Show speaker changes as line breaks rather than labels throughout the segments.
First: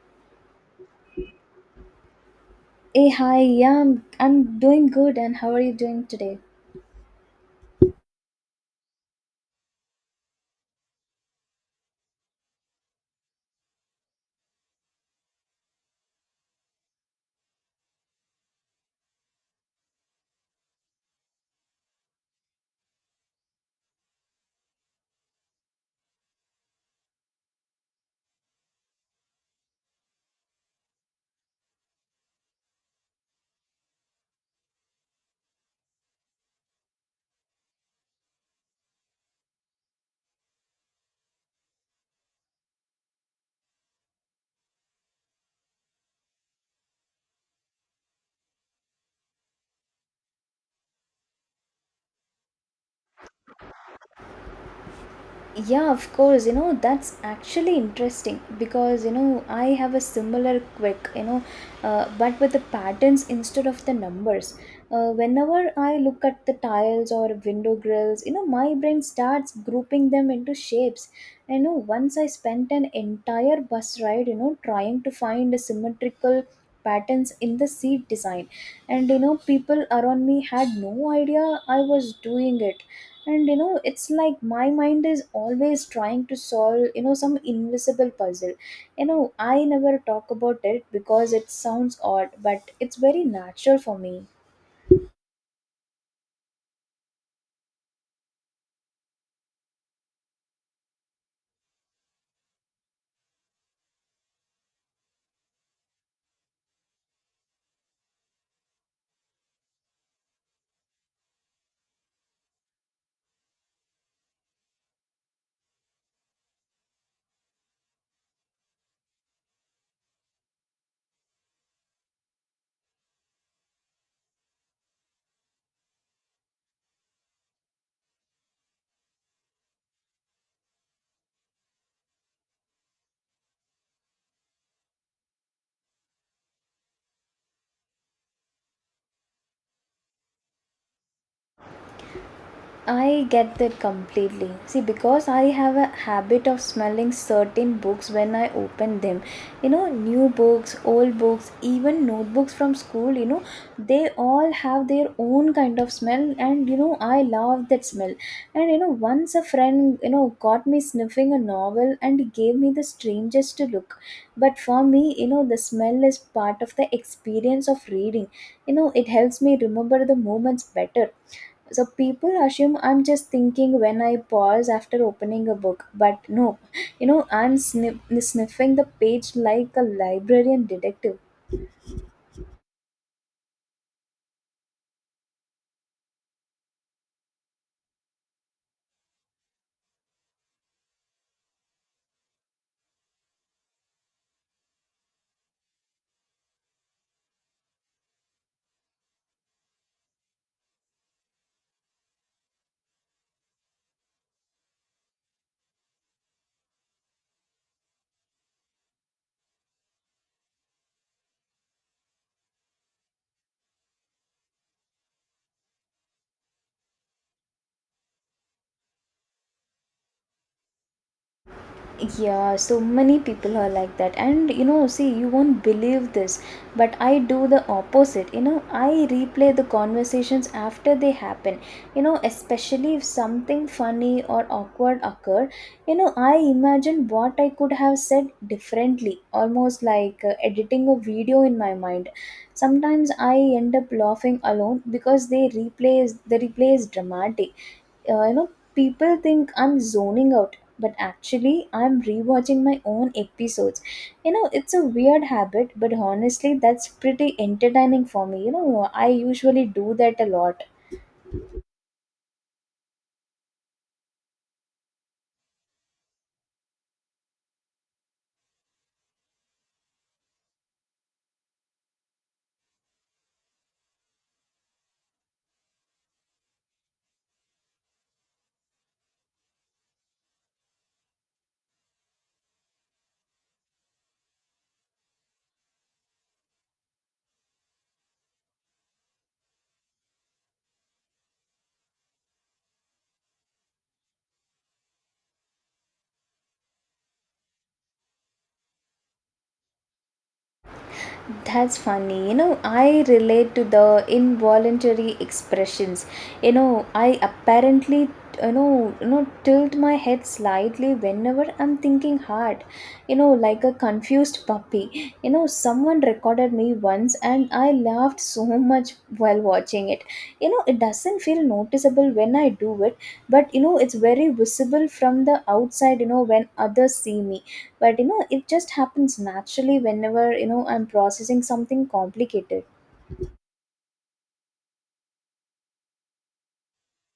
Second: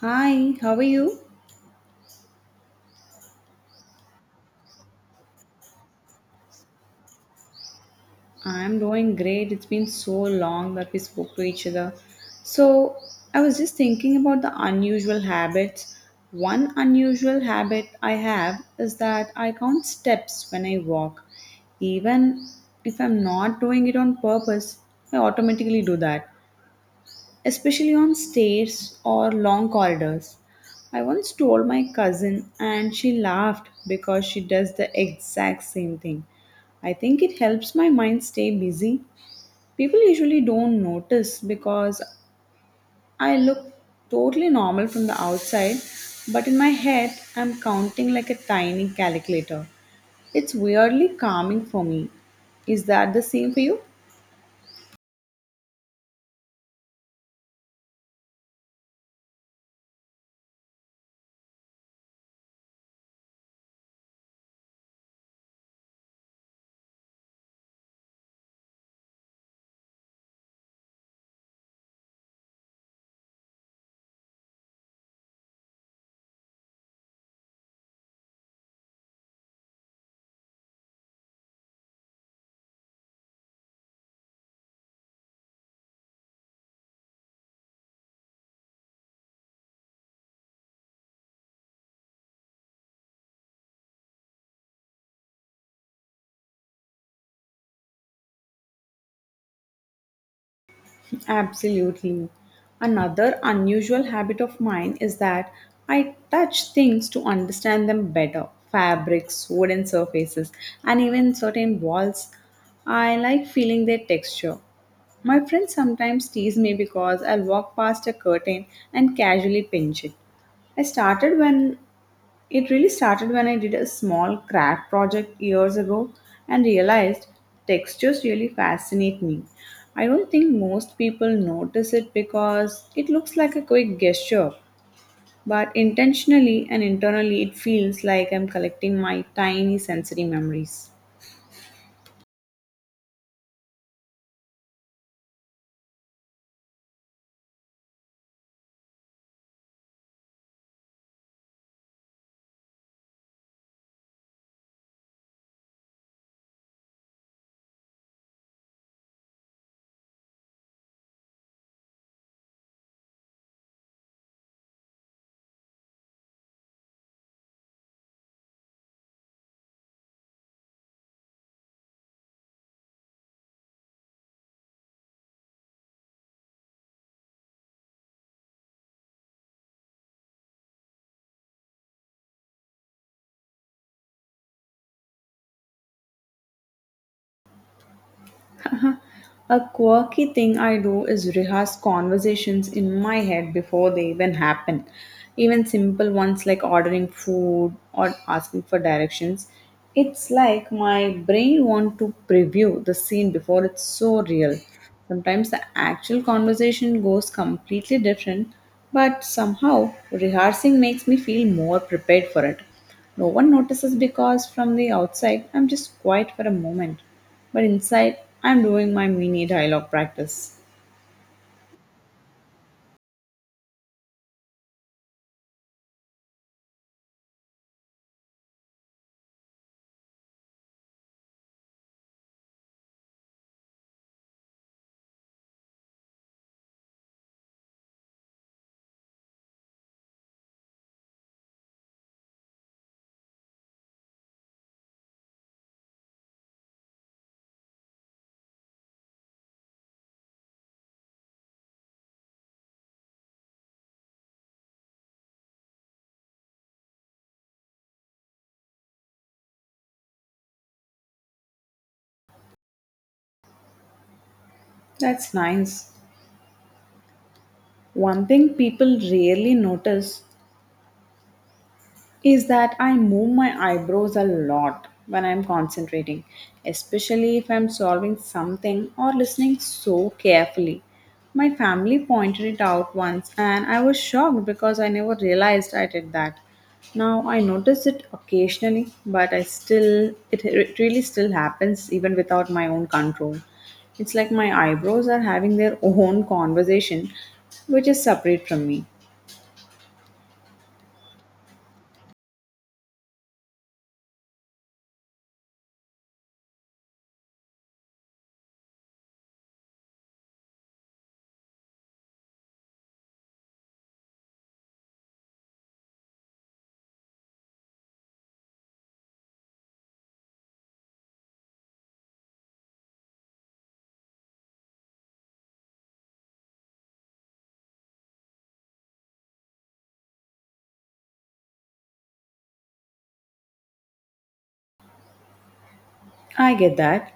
Hi, how are you?
Hey, hi, yeah, I'm doing good, and how are you doing today?
I'm doing great. It's been so long that we spoke to each other. So, I was just thinking about the unusual habits. One unusual habit I have is that I count steps when I walk. Even if I'm not doing it on purpose, I automatically do that. Especially on stairs or long corridors. I once told my cousin, and she laughed because she does the exact same thing. I think it helps my mind stay busy. People usually don't notice because I look totally normal from the outside, but in my head, I'm counting like a tiny calculator. It's weirdly calming for me. Is that the same for you?
Yeah, of course, that's actually interesting because, I have a similar quick, but with the patterns instead of the numbers. Whenever I look at the tiles or window grills, my brain starts grouping them into shapes. I know once I spent an entire bus ride, trying to find a symmetrical patterns in the seat design, and people around me had no idea I was doing it. And it's like my mind is always trying to solve some invisible puzzle. You know i never talk about it because it sounds odd, but it's very natural for me.
Absolutely. Another unusual habit of mine is that I touch things to understand them better: fabrics, wooden surfaces, and even certain walls. I like feeling their texture. My friends sometimes tease me because I'll walk past a curtain and casually pinch it. I started when it really started when I did a small craft project years ago and realized textures really fascinate me. I don't think most people notice it because it looks like a quick gesture, but intentionally and internally it feels like I'm collecting my tiny sensory memories.
I get that completely. See, because I have a habit of smelling certain books when I open them. New books, old books, even notebooks from school, they all have their own kind of smell, and I love that smell. And once a friend, got me sniffing a novel and gave me the strangest to look. But for me, the smell is part of the experience of reading. It helps me remember the moments better, so people assume I'm just thinking when I pause after opening a book. But no, I'm sniffing the page like a librarian detective.
A quirky thing I do is rehearse conversations in my head before they even happen. Even simple ones like ordering food or asking for directions. It's like my brain wants to preview the scene before it's so real. Sometimes the actual conversation goes completely different, but somehow rehearsing makes me feel more prepared for it. No one notices because from the outside I'm just quiet for a moment. But inside, I'm doing my mini dialogue practice.
Yeah, so many people are like that, and see, you won't believe this, but I do the opposite. I replay the conversations after they happen. Especially if something funny or awkward occurred, I imagine what I could have said differently, almost like editing a video in my mind. Sometimes I end up laughing alone because the replay is dramatic. Uh, you know people think I'm zoning out, but actually I'm rewatching my own episodes. It's a weird habit, but honestly that's pretty entertaining for me. I usually do that a lot.
That's nice. One thing people rarely notice is that I move my eyebrows a lot when I'm concentrating, especially if I'm solving something or listening so carefully. My family pointed it out once and I was shocked because I never realized I did that. Now I notice it occasionally, but I still, it really still happens even without my own control. It's like my eyebrows are having their own conversation, which is separate from me.
That's funny. I relate to the involuntary expressions. I apparently tilt my head slightly whenever I'm thinking hard, like a confused puppy. Someone recorded me once and I laughed so much while watching it. It doesn't feel noticeable when I do it, but it's very visible from the outside, when others see me. But it just happens naturally whenever I'm processing something complicated.
I get that.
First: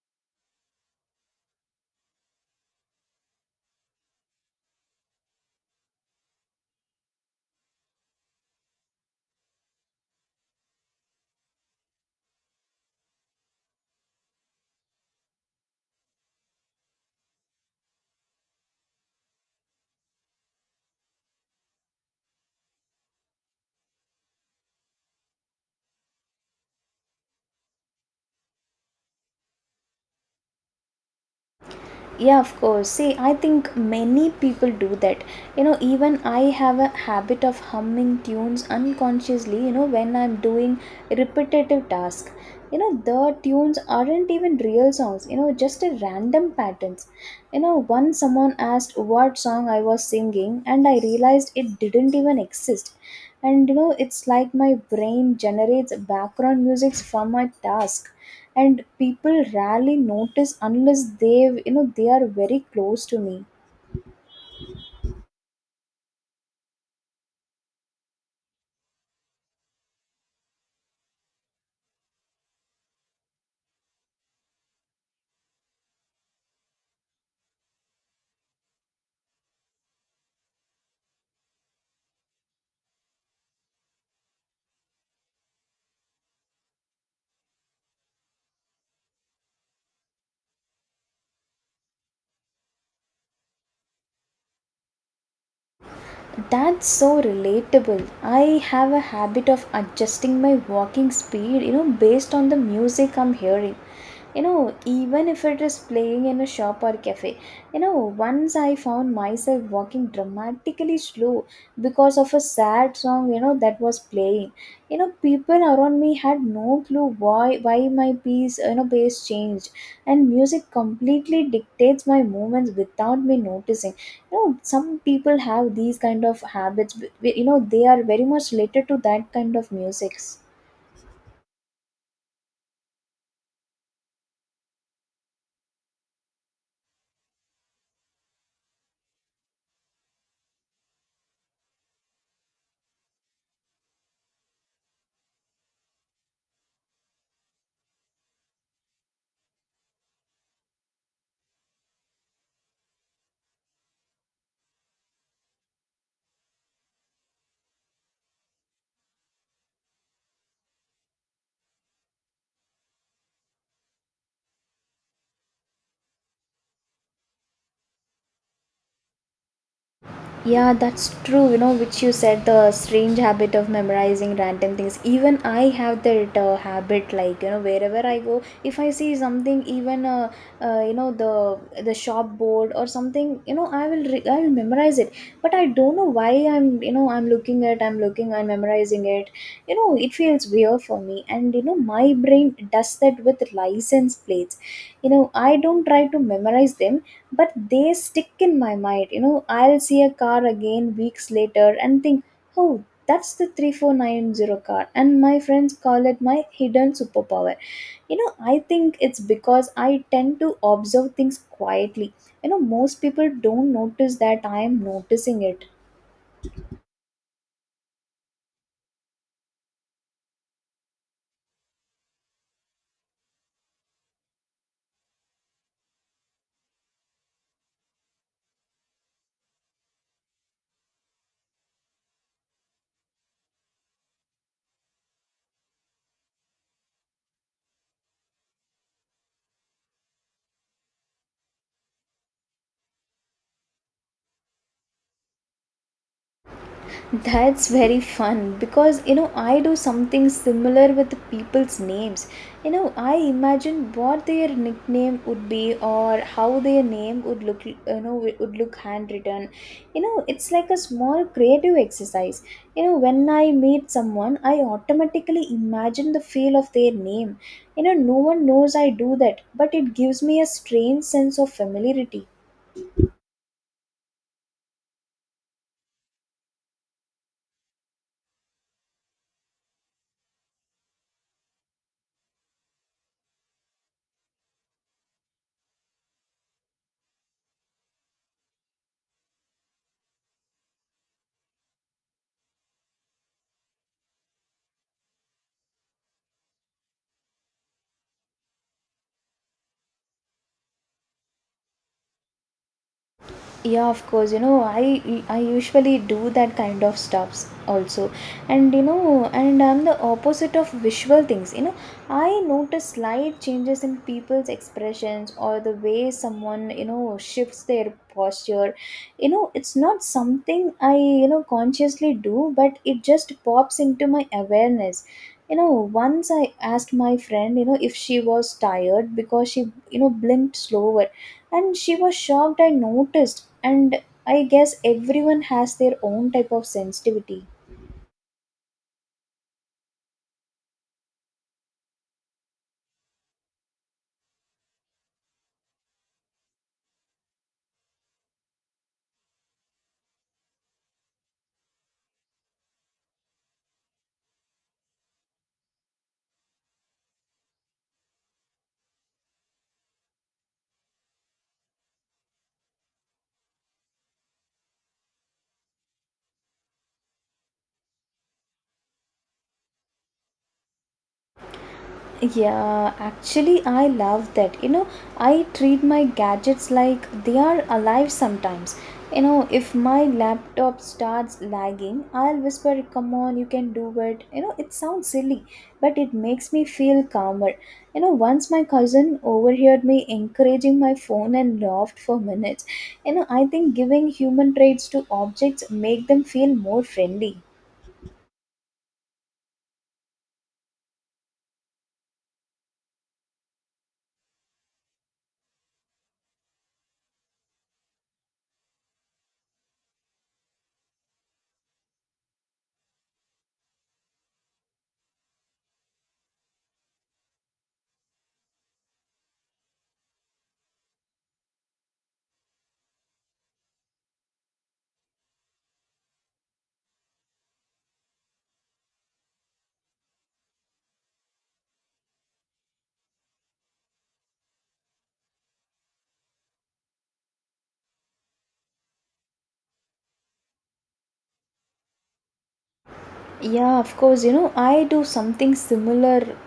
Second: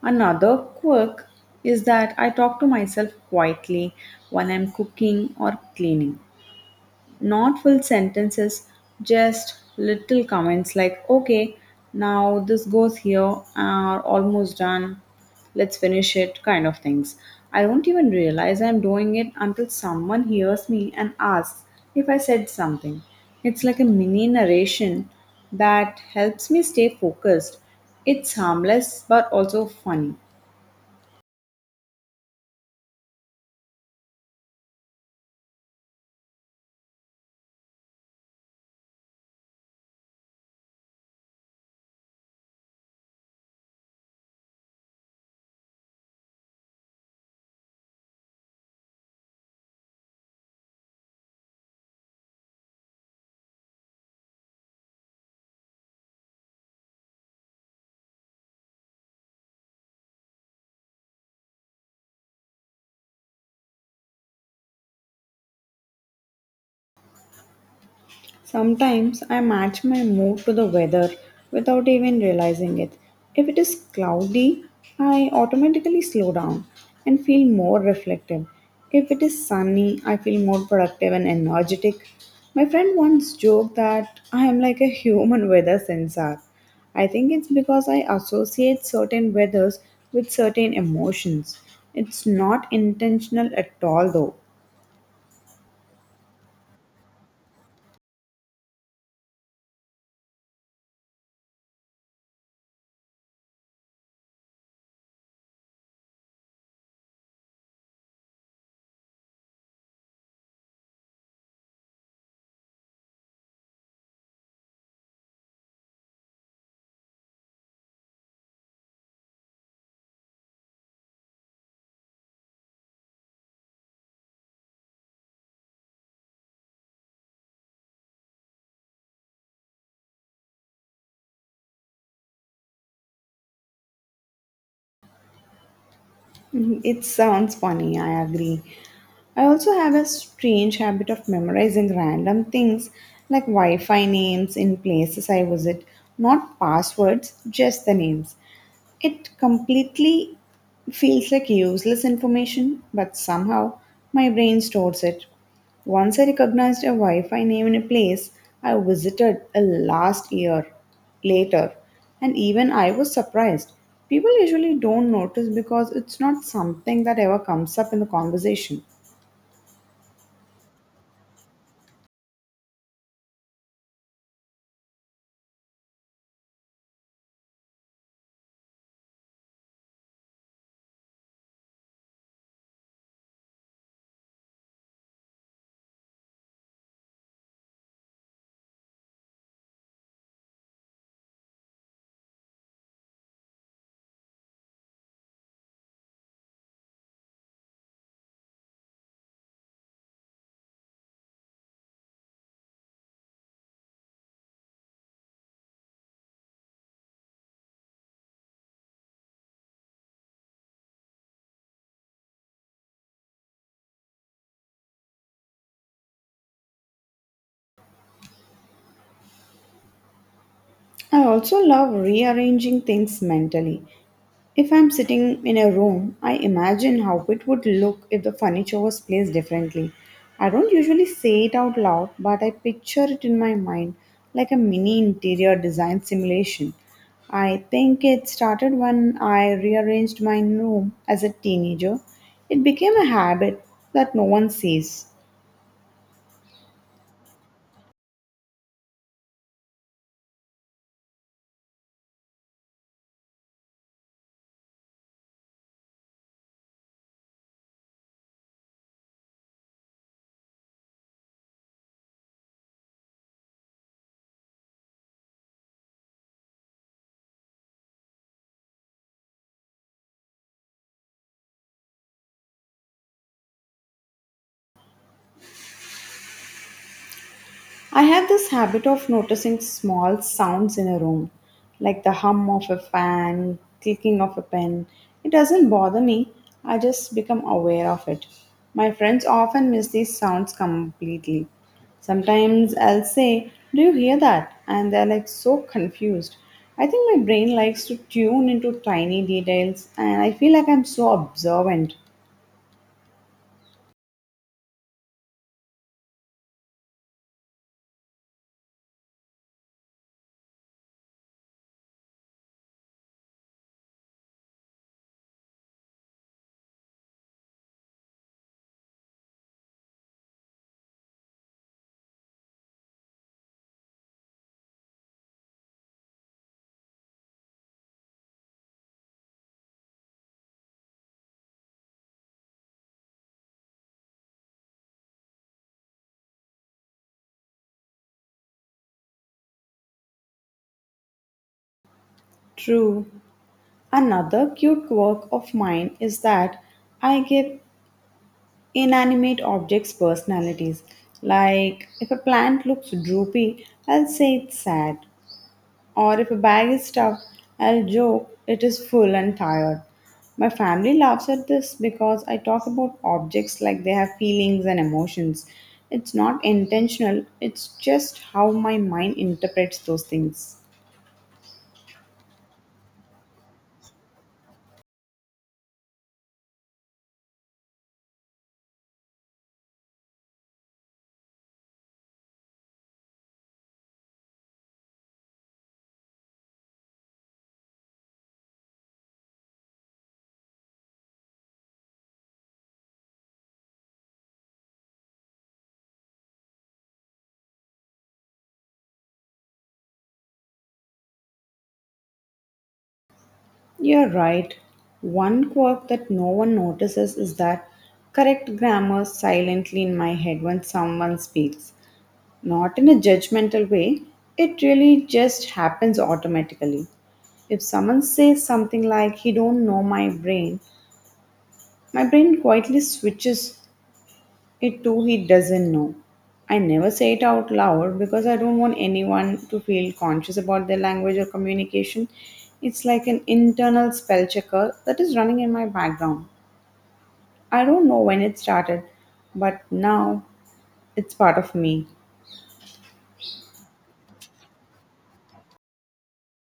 Another quirk is that I talk to myself quietly while I'm cooking or cleaning. Not full sentences, just little comments like, okay, now this goes here, or almost done, let's finish it, kind of things. I don't even realize I'm doing it until someone hears me and asks if I said something. It's like a mini narration that helps me stay focused. It's harmless but also funny.
Yeah, of course. See, I think many people do that. Even I have a habit of humming tunes unconsciously, when I'm doing repetitive task. The tunes aren't even real songs, just a random patterns. Once someone asked what song I was singing, and I realized it didn't even exist. And it's like my brain generates background music from my task, and people rarely notice unless they've you know they are very close to me.
Sometimes I match my mood to the weather without even realizing it. If it is cloudy, I automatically slow down and feel more reflective. If it is sunny, I feel more productive and energetic. My friend once joked that I am like a human weather sensor. I think it's because I associate certain weathers with certain emotions. It's not intentional at all, though.
That's so relatable. I have a habit of adjusting my walking speed, based on the music I'm hearing, even if it is playing in a shop or cafe. You know once I found myself walking dramatically slow because of a sad song that was playing. People around me had no clue why my piece you know pace changed, and music completely dictates my movements without me noticing. Some people have these kind of habits, they are very much related to that kind of musics.
Mhm. It sounds funny, I agree. I also have a strange habit of memorizing random things like Wi Fi names in places I visit, not passwords, just the names. It completely feels like useless information, but somehow my brain stores it. Once I recognized a Wi Fi name in a place I visited a last year later, and even I was surprised. People usually don't notice because it's not something that ever comes up in the conversation.
Yeah, that's true. Which you said the strange habit of memorizing random things. Even I have that habit. Like, wherever I go, if I see something, even the shop board or something, I will memorize it. But I don't know why I'm you know I'm looking at, I'm memorizing it. It feels weird for me. And my brain does that with license plates. I don't try to memorize them, but they stick in my mind. I'll see a car again weeks later and think, "Oh, that's the 3490 car," and my friends call it my hidden superpower. I think it's because I tend to observe things quietly. Most people don't notice that I am noticing it.
I also love rearranging things mentally. If I'm sitting in a room, I imagine how it would look if the furniture was placed differently. I don't usually say it out loud, but I picture it in my mind like a mini interior design simulation. I think it started when I rearranged my room as a teenager. It became a habit that no one sees.
That's very fun, because I do something similar with people's names. I imagine what their nickname would be, or how their name would look, handwritten. It's like a small creative exercise. When I meet someone, I automatically imagine the feel of their name. No one knows I do that, but it gives me a strange sense of familiarity.
I have this habit of noticing small sounds in a room, like the hum of a fan, clicking of a pen. It doesn't bother me, I just become aware of it. My friends often miss these sounds completely. Sometimes I'll say, "Do you hear that?" And they're like so confused. I think my brain likes to tune into tiny details, and I feel like I'm so observant.
Yeah, of course. I usually do that kind of stuffs also. And I'm the opposite of visual things. I notice slight changes in people's expressions, or the way someone shifts their posture. It's not something I consciously do, but it just pops into my awareness. You know once I asked my friend, if she was tired because she blinked slower, and she was shocked I noticed. And I guess everyone has their own type of sensitivity.
True. Another cute quirk of mine is that I give inanimate objects' personalities. Like if a plant looks droopy, I'll say it's sad. Or if a bag is stuffed, I'll joke it is full and tired. My family laughs at this because I talk about objects like they have feelings and emotions. It's not intentional, it's just how my mind interprets those things.
Yeah, actually, I love that. I treat my gadgets like they are alive sometimes. If my laptop starts lagging, I'll whisper, "Come on, you can do it." It sounds silly, but it makes me feel calmer. Once my cousin overheard me encouraging my phone and laughed for minutes. I think giving human traits to objects make them feel more friendly.
You're right. One quirk that no one notices is that correct grammar silently in my head when someone speaks. Not in a judgmental way, it really just happens automatically. If someone says something like he don't know my brain quietly switches it to he doesn't know. I never say it out loud because I don't want anyone to feel conscious about their language or communication. It's like an internal spell checker that is running in my background. I don't know when it started, but now it's part of me.
Yeah, of course, I do something similar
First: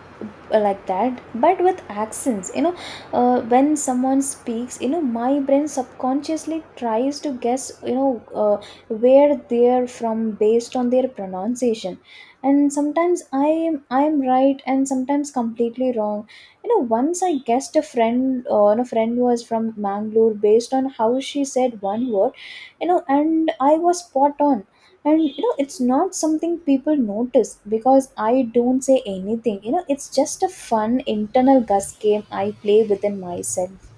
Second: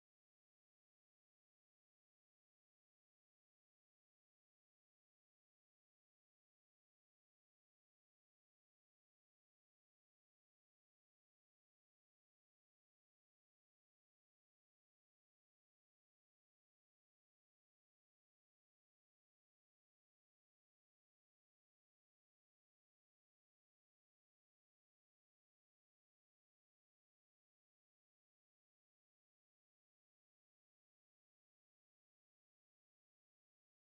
like that, but with accents. When someone speaks, my brain subconsciously tries to guess, where they're from based on their pronunciation. And sometimes I am right, and sometimes completely wrong. Once I guessed a friend was from Mangalore based on how she said one word, and I was spot on. And it's not something people notice, because I don't say anything. It's just a fun internal gus game I play within myself.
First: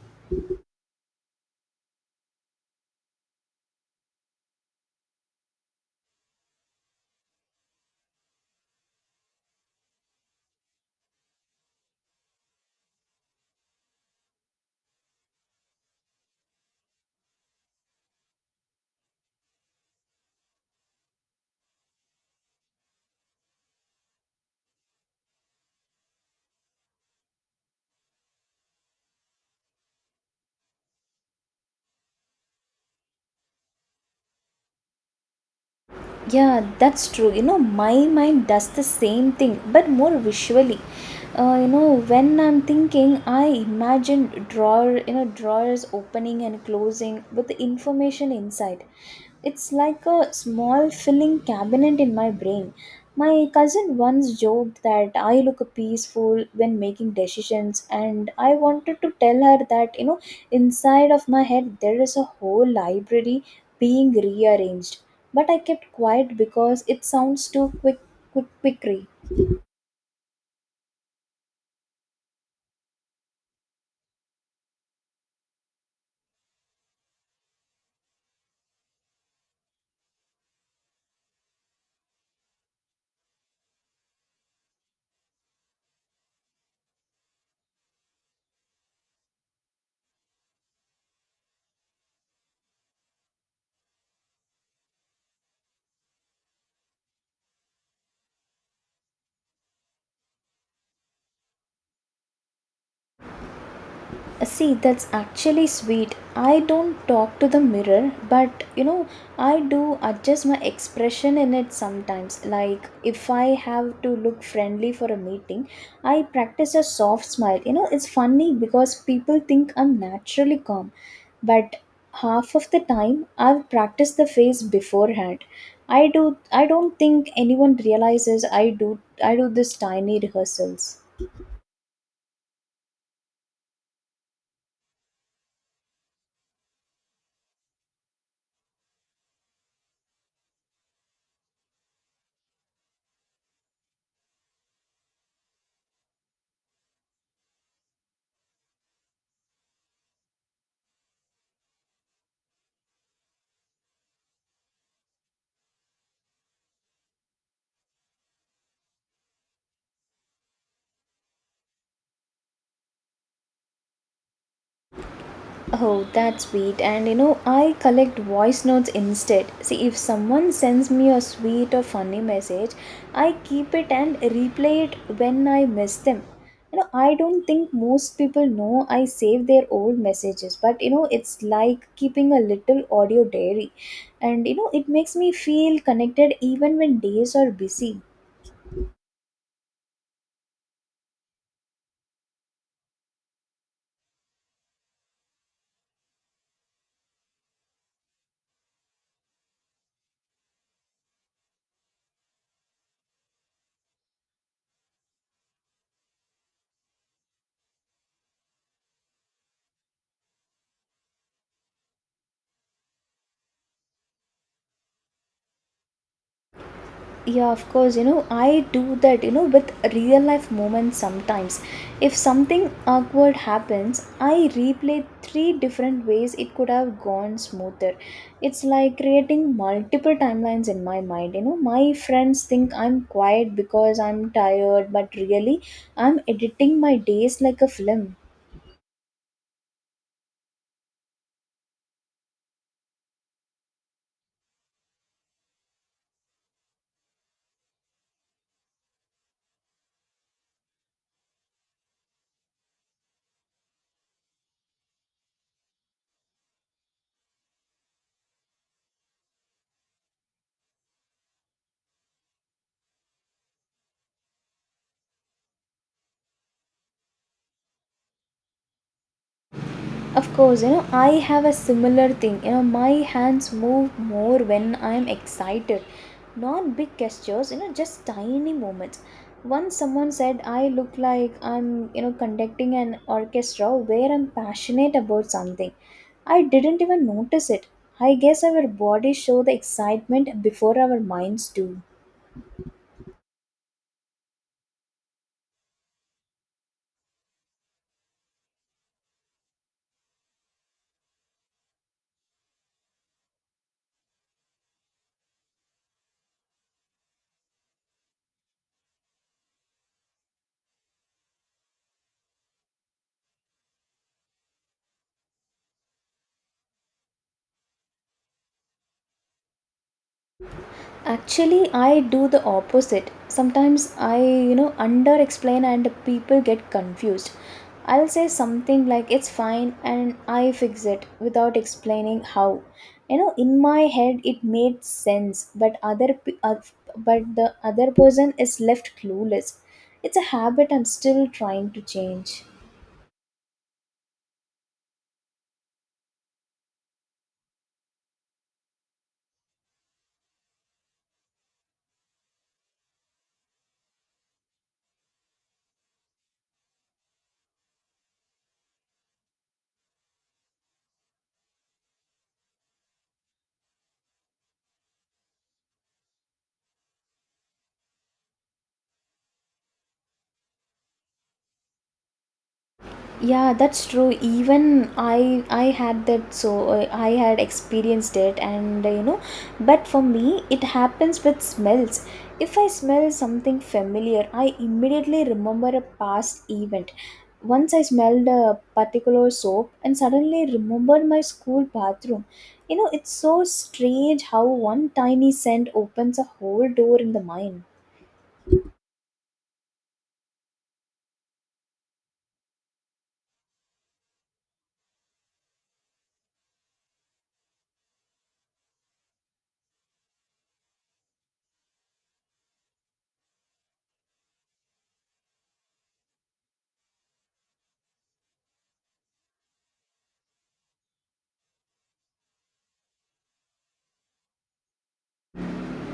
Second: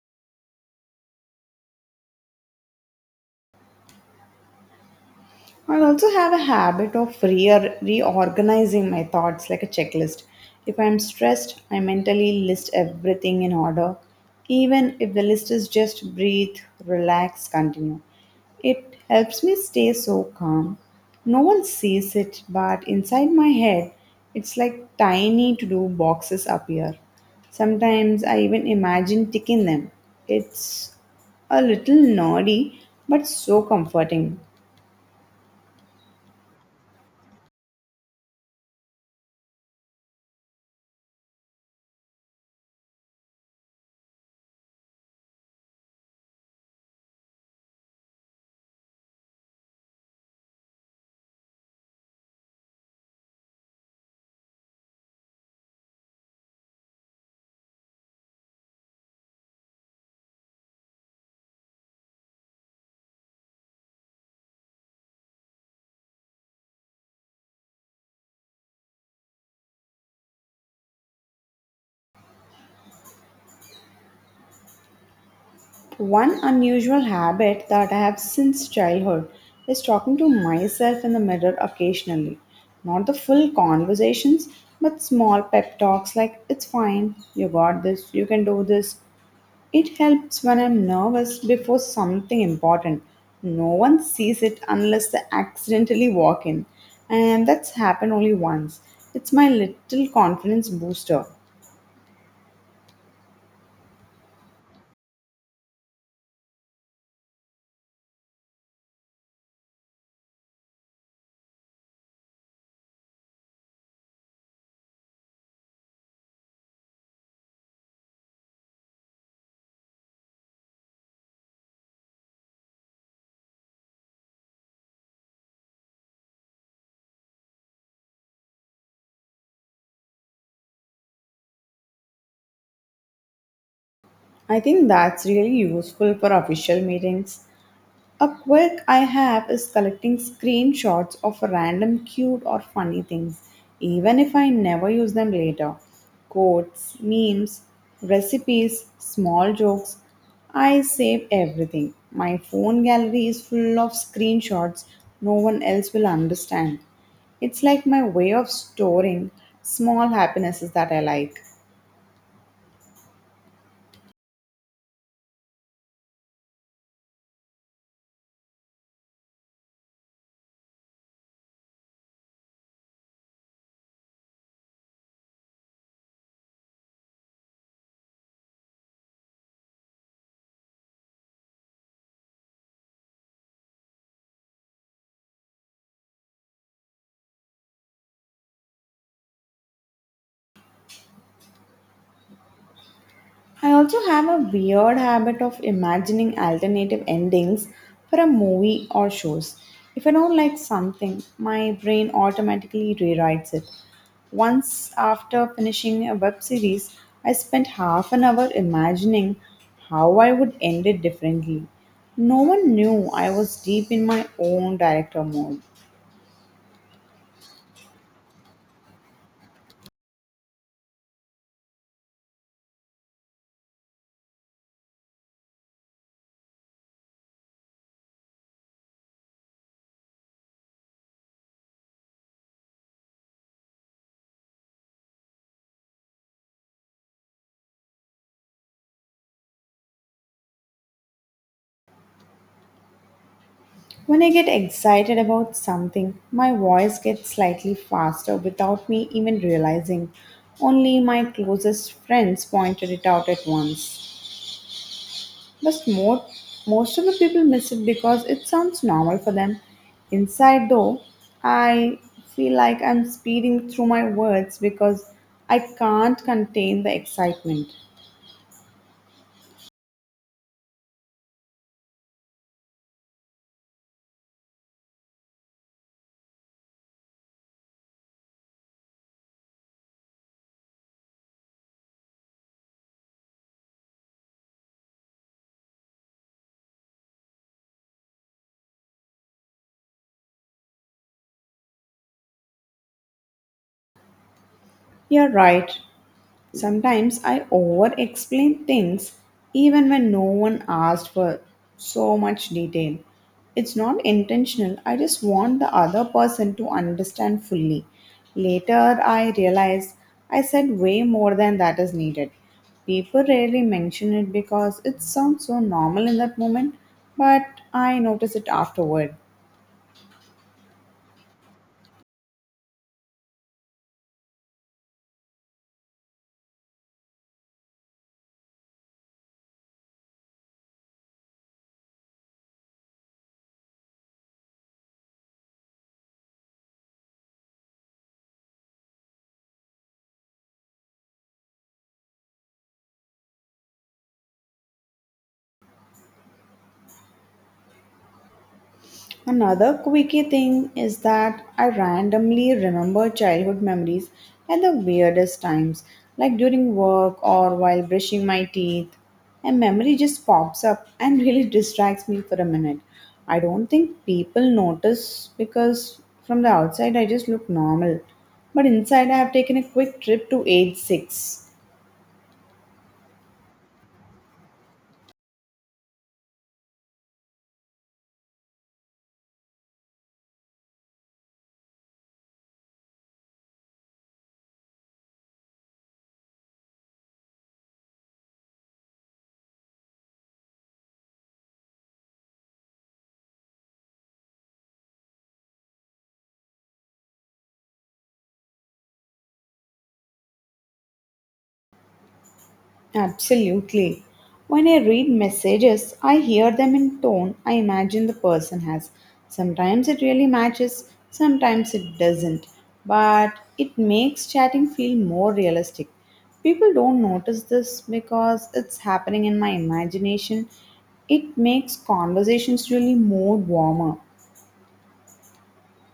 I also have a habit of reorganizing my thoughts like a checklist. If I'm stressed, I mentally list everything in order, even if the list is just breathe, relax, continue. It helps me stay so calm. No one sees it, but inside my head, it's like tiny to do boxes appear. Sometimes I even imagine ticking them. It's a little nerdy, but so comforting.
Yeah, that's true. My mind does the same thing, but more visually. When I'm thinking, I imagine drawers opening and closing with the information inside. It's like a small filling cabinet in my brain. My cousin once joked that I look peaceful when making decisions, and I wanted to tell her that, inside of my head there is a whole library being rearranged, but I kept quiet because it sounds too quick.
One unusual habit that I have since childhood is talking to myself in the mirror occasionally. Not the full conversations, but small pep talks like, it's fine, you got this, you can do this. It helps when I'm nervous before something important. No one sees it unless they accidentally walk in. And that's happened only once. It's my little confidence booster.
See, that's actually sweet. I don't talk to the mirror, but I do adjust my expression in it sometimes. Like, if I have to look friendly for a meeting, I practice a soft smile. It's funny because people think I'm naturally calm, but half of the time I've practiced the face beforehand. I don't think anyone realizes I do this tiny rehearsals.
I think that's really useful for official meetings. A quirk I have is collecting screenshots of random cute or funny things, even if I never use them later. Quotes, memes, recipes, small jokes. I save everything. My phone gallery is full of screenshots no one else will understand. It's like my way of storing small happinesses that I like.
Oh, that's sweet. And I collect voice notes instead. See, if someone sends me a sweet or funny message, I keep it and replay it when I miss them. I don't think most people know I save their old messages, but it's like keeping a little audio diary. And it makes me feel connected even when days are busy.
I also have a weird habit of imagining alternative endings for a movie or shows. If I don't like something, my brain automatically rewrites it. Once, after finishing a web series, I spent half an hour imagining how I would end it differently. No one knew I was deep in my own director mode.
Yeah, of course. I do that, with real life moments sometimes. If something awkward happens, I replay three different ways it could have gone smoother. It's like creating multiple timelines in my mind. My friends think I'm quiet because I'm tired, but really I'm editing my days like a film.
When I get excited about something, my voice gets slightly faster without me even realizing. Only my closest friends pointed it out at once. But more, most of the people miss it because it sounds normal for them. Inside, though, I feel like I'm speeding through my words because I can't contain the excitement.
Of course, I have a similar thing. My hands move more when I am excited. Not big gestures, just tiny moments. Once someone said I look like I'm, conducting an orchestra where I'm passionate about something. I didn't even notice it. I guess our bodies show the excitement before our minds do.
You're right. Sometimes I over explain things even when no one asked for so much detail. It's not intentional, I just want the other person to understand fully. Later, I realize I said way more than that is needed. People rarely mention it because it sounds so normal in that moment, but I notice it afterward.
Actually, I do the opposite. Sometimes I, under explain and people get confused. I'll say something like "it's fine" and I fix it without explaining how. In my head it made sense, but the other person is left clueless. It's a habit I'm still trying to change.
Another quirky thing is that I randomly remember childhood memories at the weirdest times, like during work or while brushing my teeth. A memory just pops up and really distracts me for a minute. I don't think people notice because from the outside I just look normal. But inside I have taken a quick trip to age 6.
Yeah, that's true. Even I had that I had experienced it but for me it happens with smells. If I smell something familiar, I immediately remember a past event. Once I smelled a particular soap and suddenly remembered my school bathroom. You know, it's so strange how one tiny scent opens a whole door in the mind.
Absolutely. When I read messages, I hear them in tone I imagine the person has. Sometimes it really matches, sometimes it doesn't. But it makes chatting feel more realistic. People don't notice this because it's happening in my imagination. It makes conversations really more warmer.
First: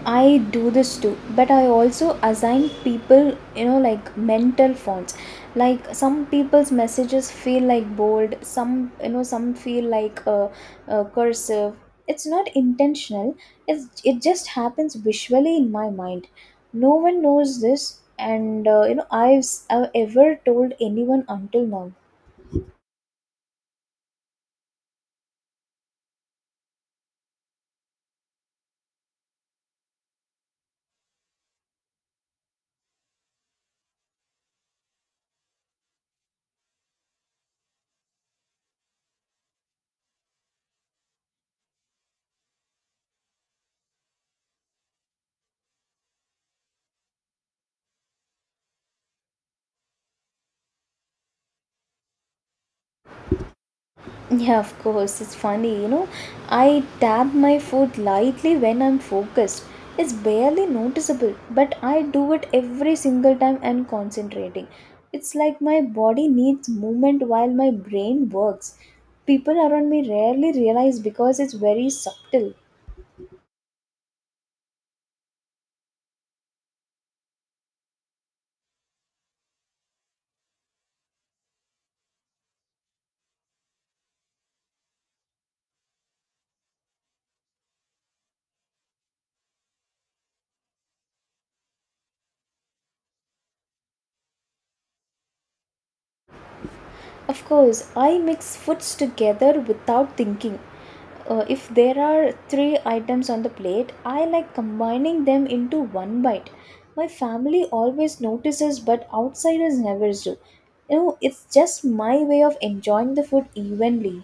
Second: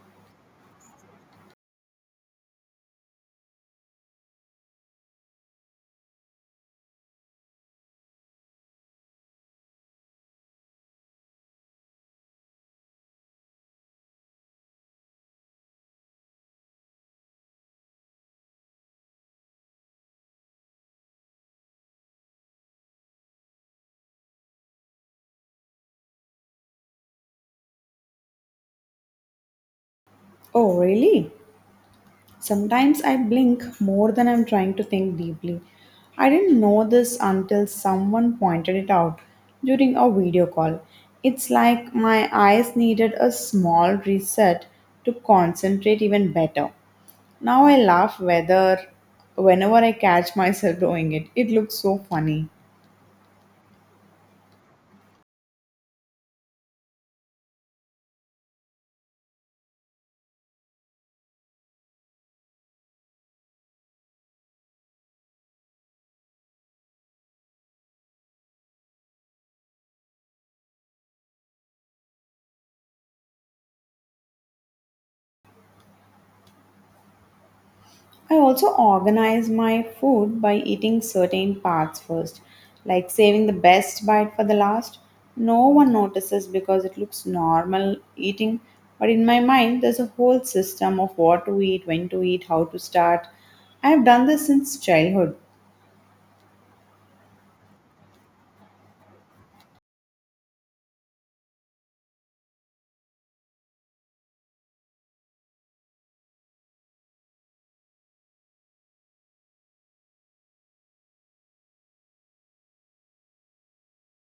I do this too, but I also assign people, you know, like mental fonts. Like some people's messages feel like bold, some, you know, some feel like cursive. It's not intentional, it just happens visually in my mind. No one knows this, and you know, I've ever told anyone until now.
Oh, really? Sometimes I blink more than I'm trying to think deeply. I didn't know this until someone pointed it out during a video call. It's like my eyes needed a small reset to concentrate even better. Now I laugh whether whenever I catch myself doing it. It looks so funny.
Yeah, of course, it's funny, you know. I tap my foot lightly when I'm focused. It's barely noticeable, but I do it every single time I'm concentrating. It's like my body needs movement while my brain works. People around me rarely realize because it's very subtle.
I also organize my food by eating certain parts first, like saving the best bite for the last. No one notices because it looks normal eating, but in my mind, there's a whole system of what to eat, when to eat, how to start. I've done this since childhood.
Of course, I mix foods together without thinking. If there are three items on the plate, I like combining them into one bite. My family always notices, but outsiders never do. You know, it's just my way of enjoying the food evenly.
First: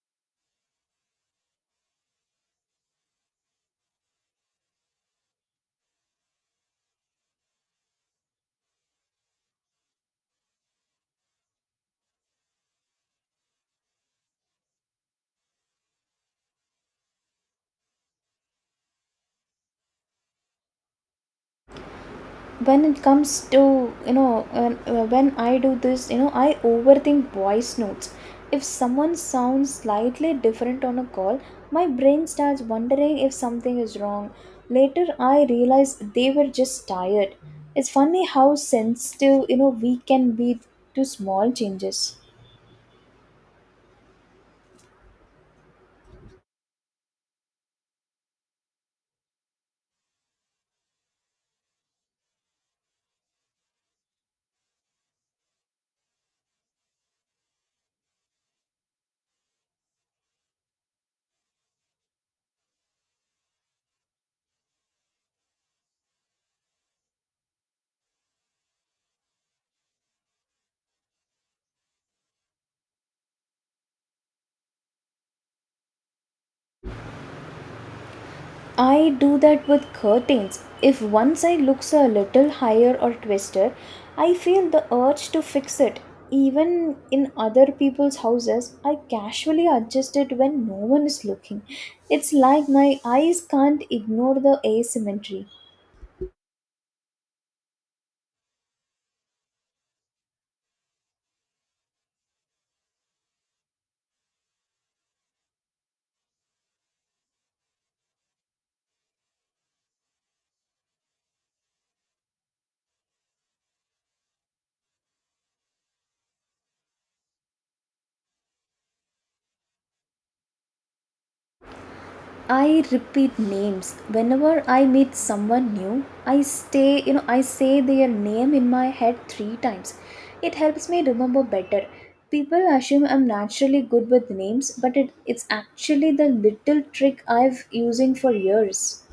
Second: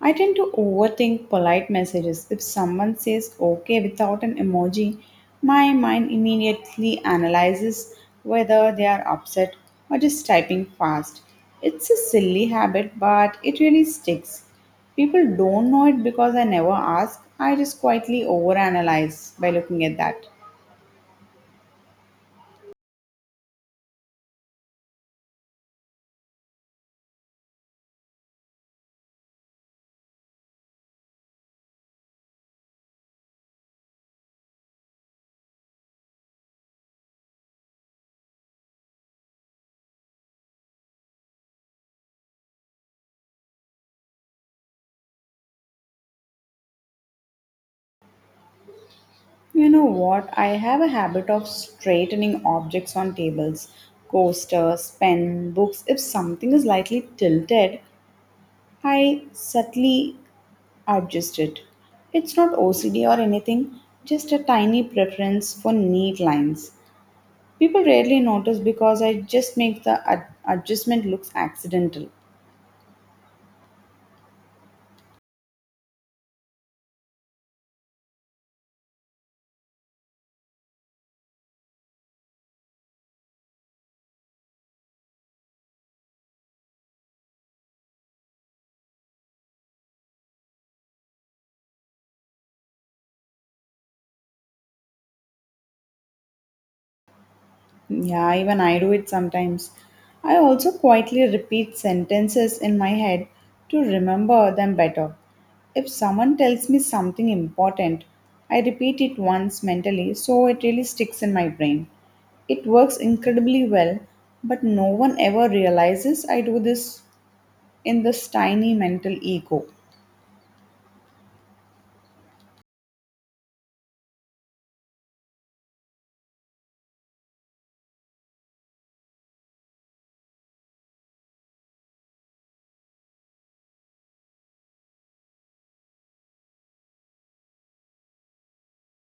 I tend to overthink polite messages. If someone says okay without an emoji, my mind immediately analyzes whether they are upset or just typing fast. It's a silly habit, but it really sticks. People don't know it because I never ask. I just quietly overanalyze by looking at that.
When it comes to, when I do this, you know, I overthink voice notes. If someone sounds slightly different on a call, my brain starts wondering if something is wrong. Later I realize they were just tired. It's funny how sensitive, you know, we can be to small changes.
You know what? I have a habit of straightening objects on tables, coasters, pen, books. If something is lightly tilted, I subtly adjusted. It's not OCD or anything, just a tiny preference for neat lines. People rarely notice because I just make the adjustment looks accidental.
I do that with curtains. If one side looks a little higher or twisted, I feel the urge to fix it. Even in other people's houses, I casually adjust it when no one is looking. It's like my eyes can't ignore the asymmetry.
Yeah, even I do it sometimes. I also quietly repeat sentences in my head to remember them better. If someone tells me something important, I repeat it once mentally so it really sticks in my brain. It works incredibly well, but no one ever realizes I do this in this tiny mental ego.
I repeat names whenever I meet someone new. I stay, you know, I say their name in my head 3 times. It helps me remember better. People assume I'm naturally good with names, but it's actually the little trick I've using for years.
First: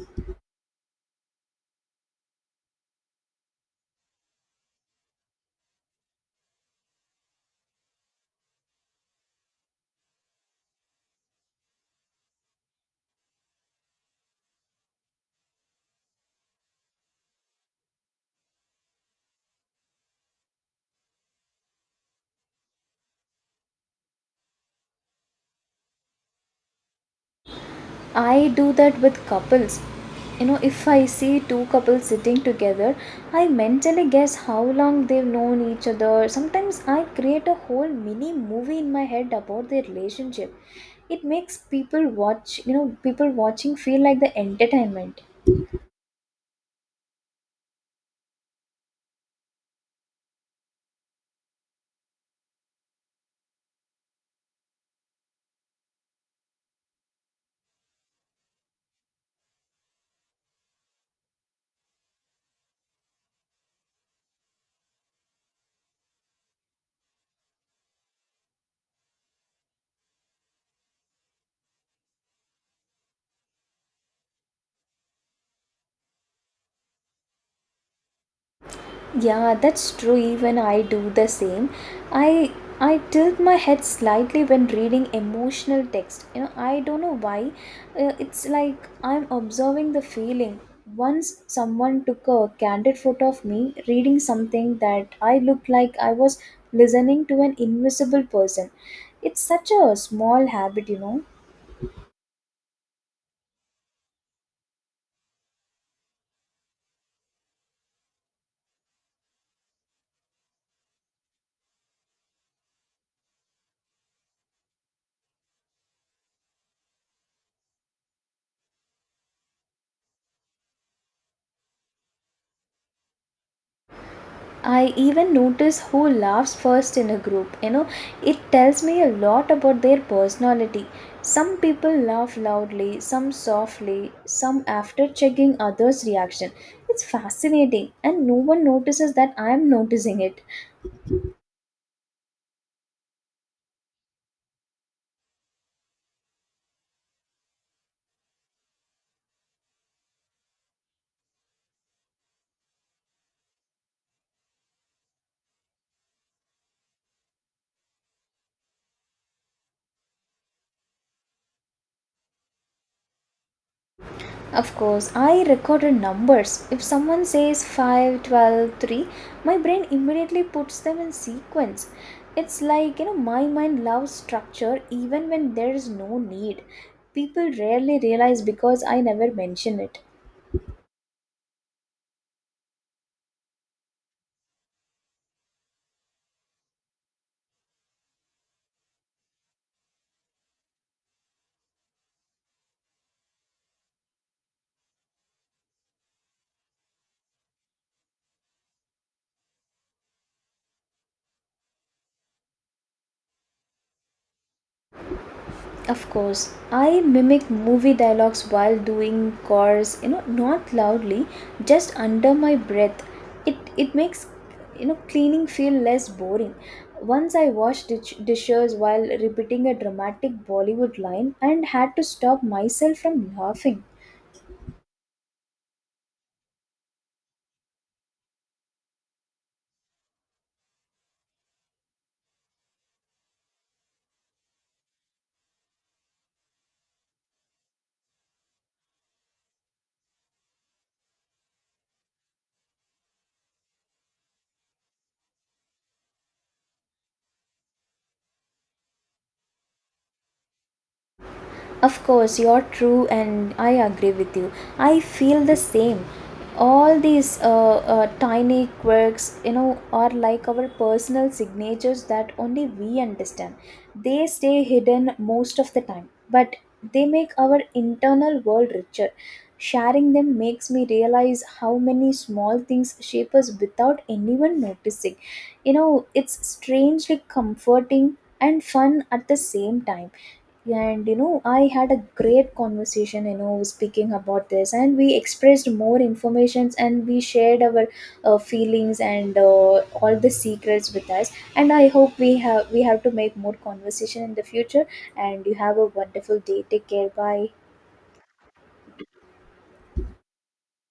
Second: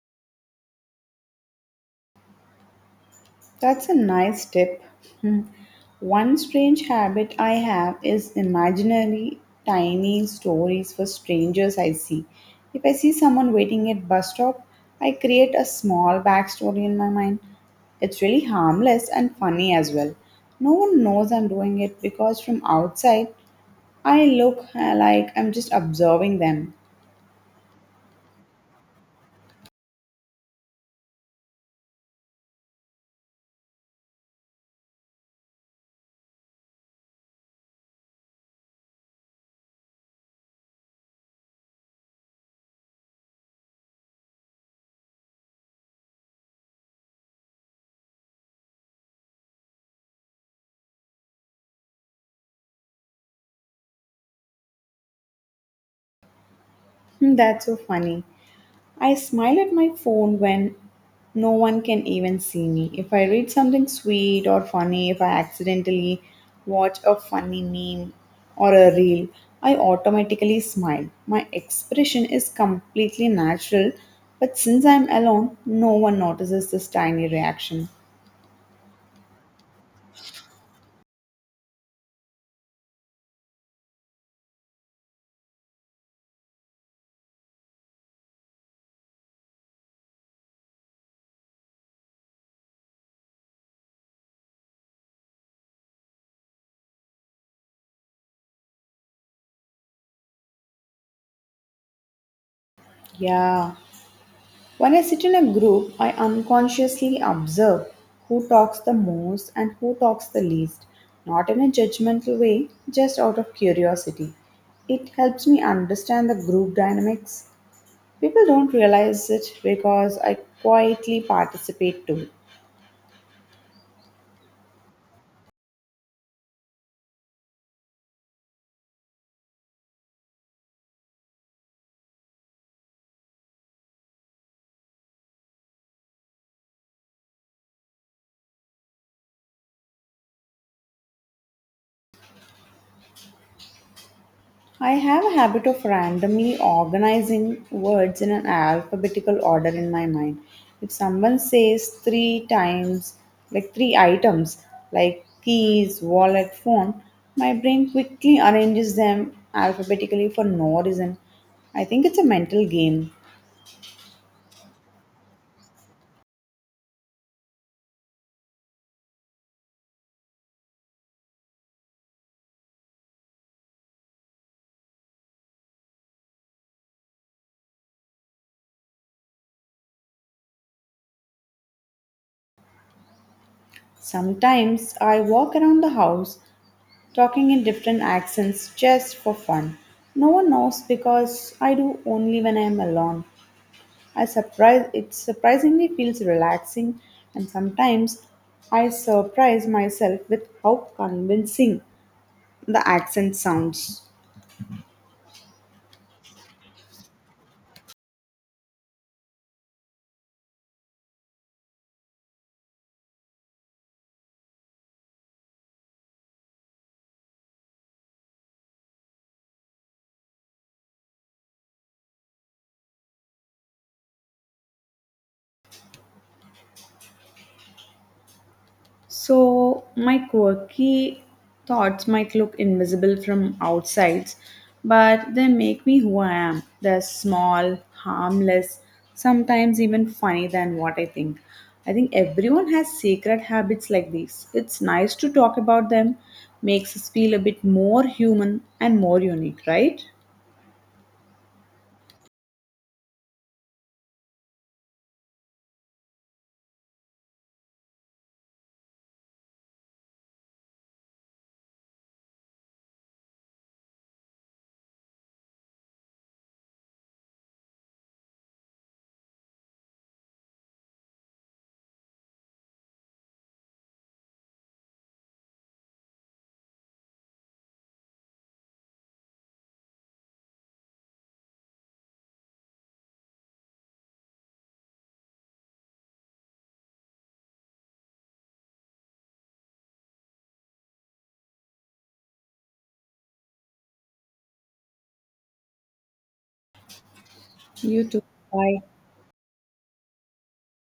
That's a nice tip. Hmm. One strange habit I have is imaginary tiny stories for strangers I see. If I see someone waiting at bus stop, I create a small backstory in my mind. It's really harmless and funny as well. No one knows I'm doing it because from outside I look like I'm just observing them.
I do that with couples. You know, if I see two couples sitting together, I mentally guess how long they've known each other. Sometimes I create a whole mini movie in my head about their relationship. It makes people watch, you know, people watching feel like the entertainment.
Hmm. That's so funny. I smile at my phone when no one can even see me. If I read something sweet or funny, if I accidentally watch a funny meme or a reel, I automatically smile. My expression is completely natural, but since I'm alone, no one notices this tiny reaction.
Yeah, that's true. Even I do the same. I I tilt my head slightly when reading emotional text. You know, I don't know why. It's like I'm observing the feeling. Once someone took a candid photo of me reading something that I looked like I was listening to an invisible person. It's such a small habit, you know.
Yeah. When I sit in a group, I unconsciously observe who talks the most and who talks the least, not in a judgmental way, just out of curiosity. It helps me understand the group dynamics. People don't realize it because I quietly participate too.
I even notice who laughs first in a group. You know, it tells me a lot about their personality. Some people laugh loudly, some softly, some after checking others' reaction. It's fascinating, and no one notices that I'm noticing it.
I have a habit of randomly organizing words in an alphabetical order in my mind. If someone says three times, like three items, like keys, wallet, phone, my brain quickly arranges them alphabetically for no reason. I think it's a mental game.
Of course, I recorded numbers. If someone says 5, 12, 3, my brain immediately puts them in sequence. It's like, you know, my mind loves structure even when there is no need. People rarely realize because I never mention it.
Sometimes I walk around the house talking in different accents just for fun. No one knows because I do only when I am alone. I surprise it surprisingly feels relaxing and sometimes I surprise myself with how convincing the accent sounds.
Of course, I mimic movie dialogues while doing chores, you know, not loudly, just under my breath. It it makes, you know, cleaning feel less boring. Once I washed dishes while repeating a dramatic Bollywood line and had to stop myself from laughing.
So, my quirky thoughts might look invisible from outside, but they make me who I am. They're small, harmless, sometimes even funny than what I think. I think everyone has secret habits like these. It's nice to talk about them, makes us feel a bit more human and more unique, right?
Of course, you're true, and I agree with you. I feel the same. All these tiny quirks, you know, are like our personal signatures that only we understand. They stay hidden most of the time, but they make our internal world richer. Sharing them makes me realize how many small things shape us without anyone noticing. You know, it's strangely comforting and fun at the same time, and you know, I had a great conversation, you know, speaking about this, and we expressed more informations, and we shared our feelings and all the secrets with us, and I hope we have to make more conversation in the future. And you have a wonderful day. Take care. Bye.
You too. Bye.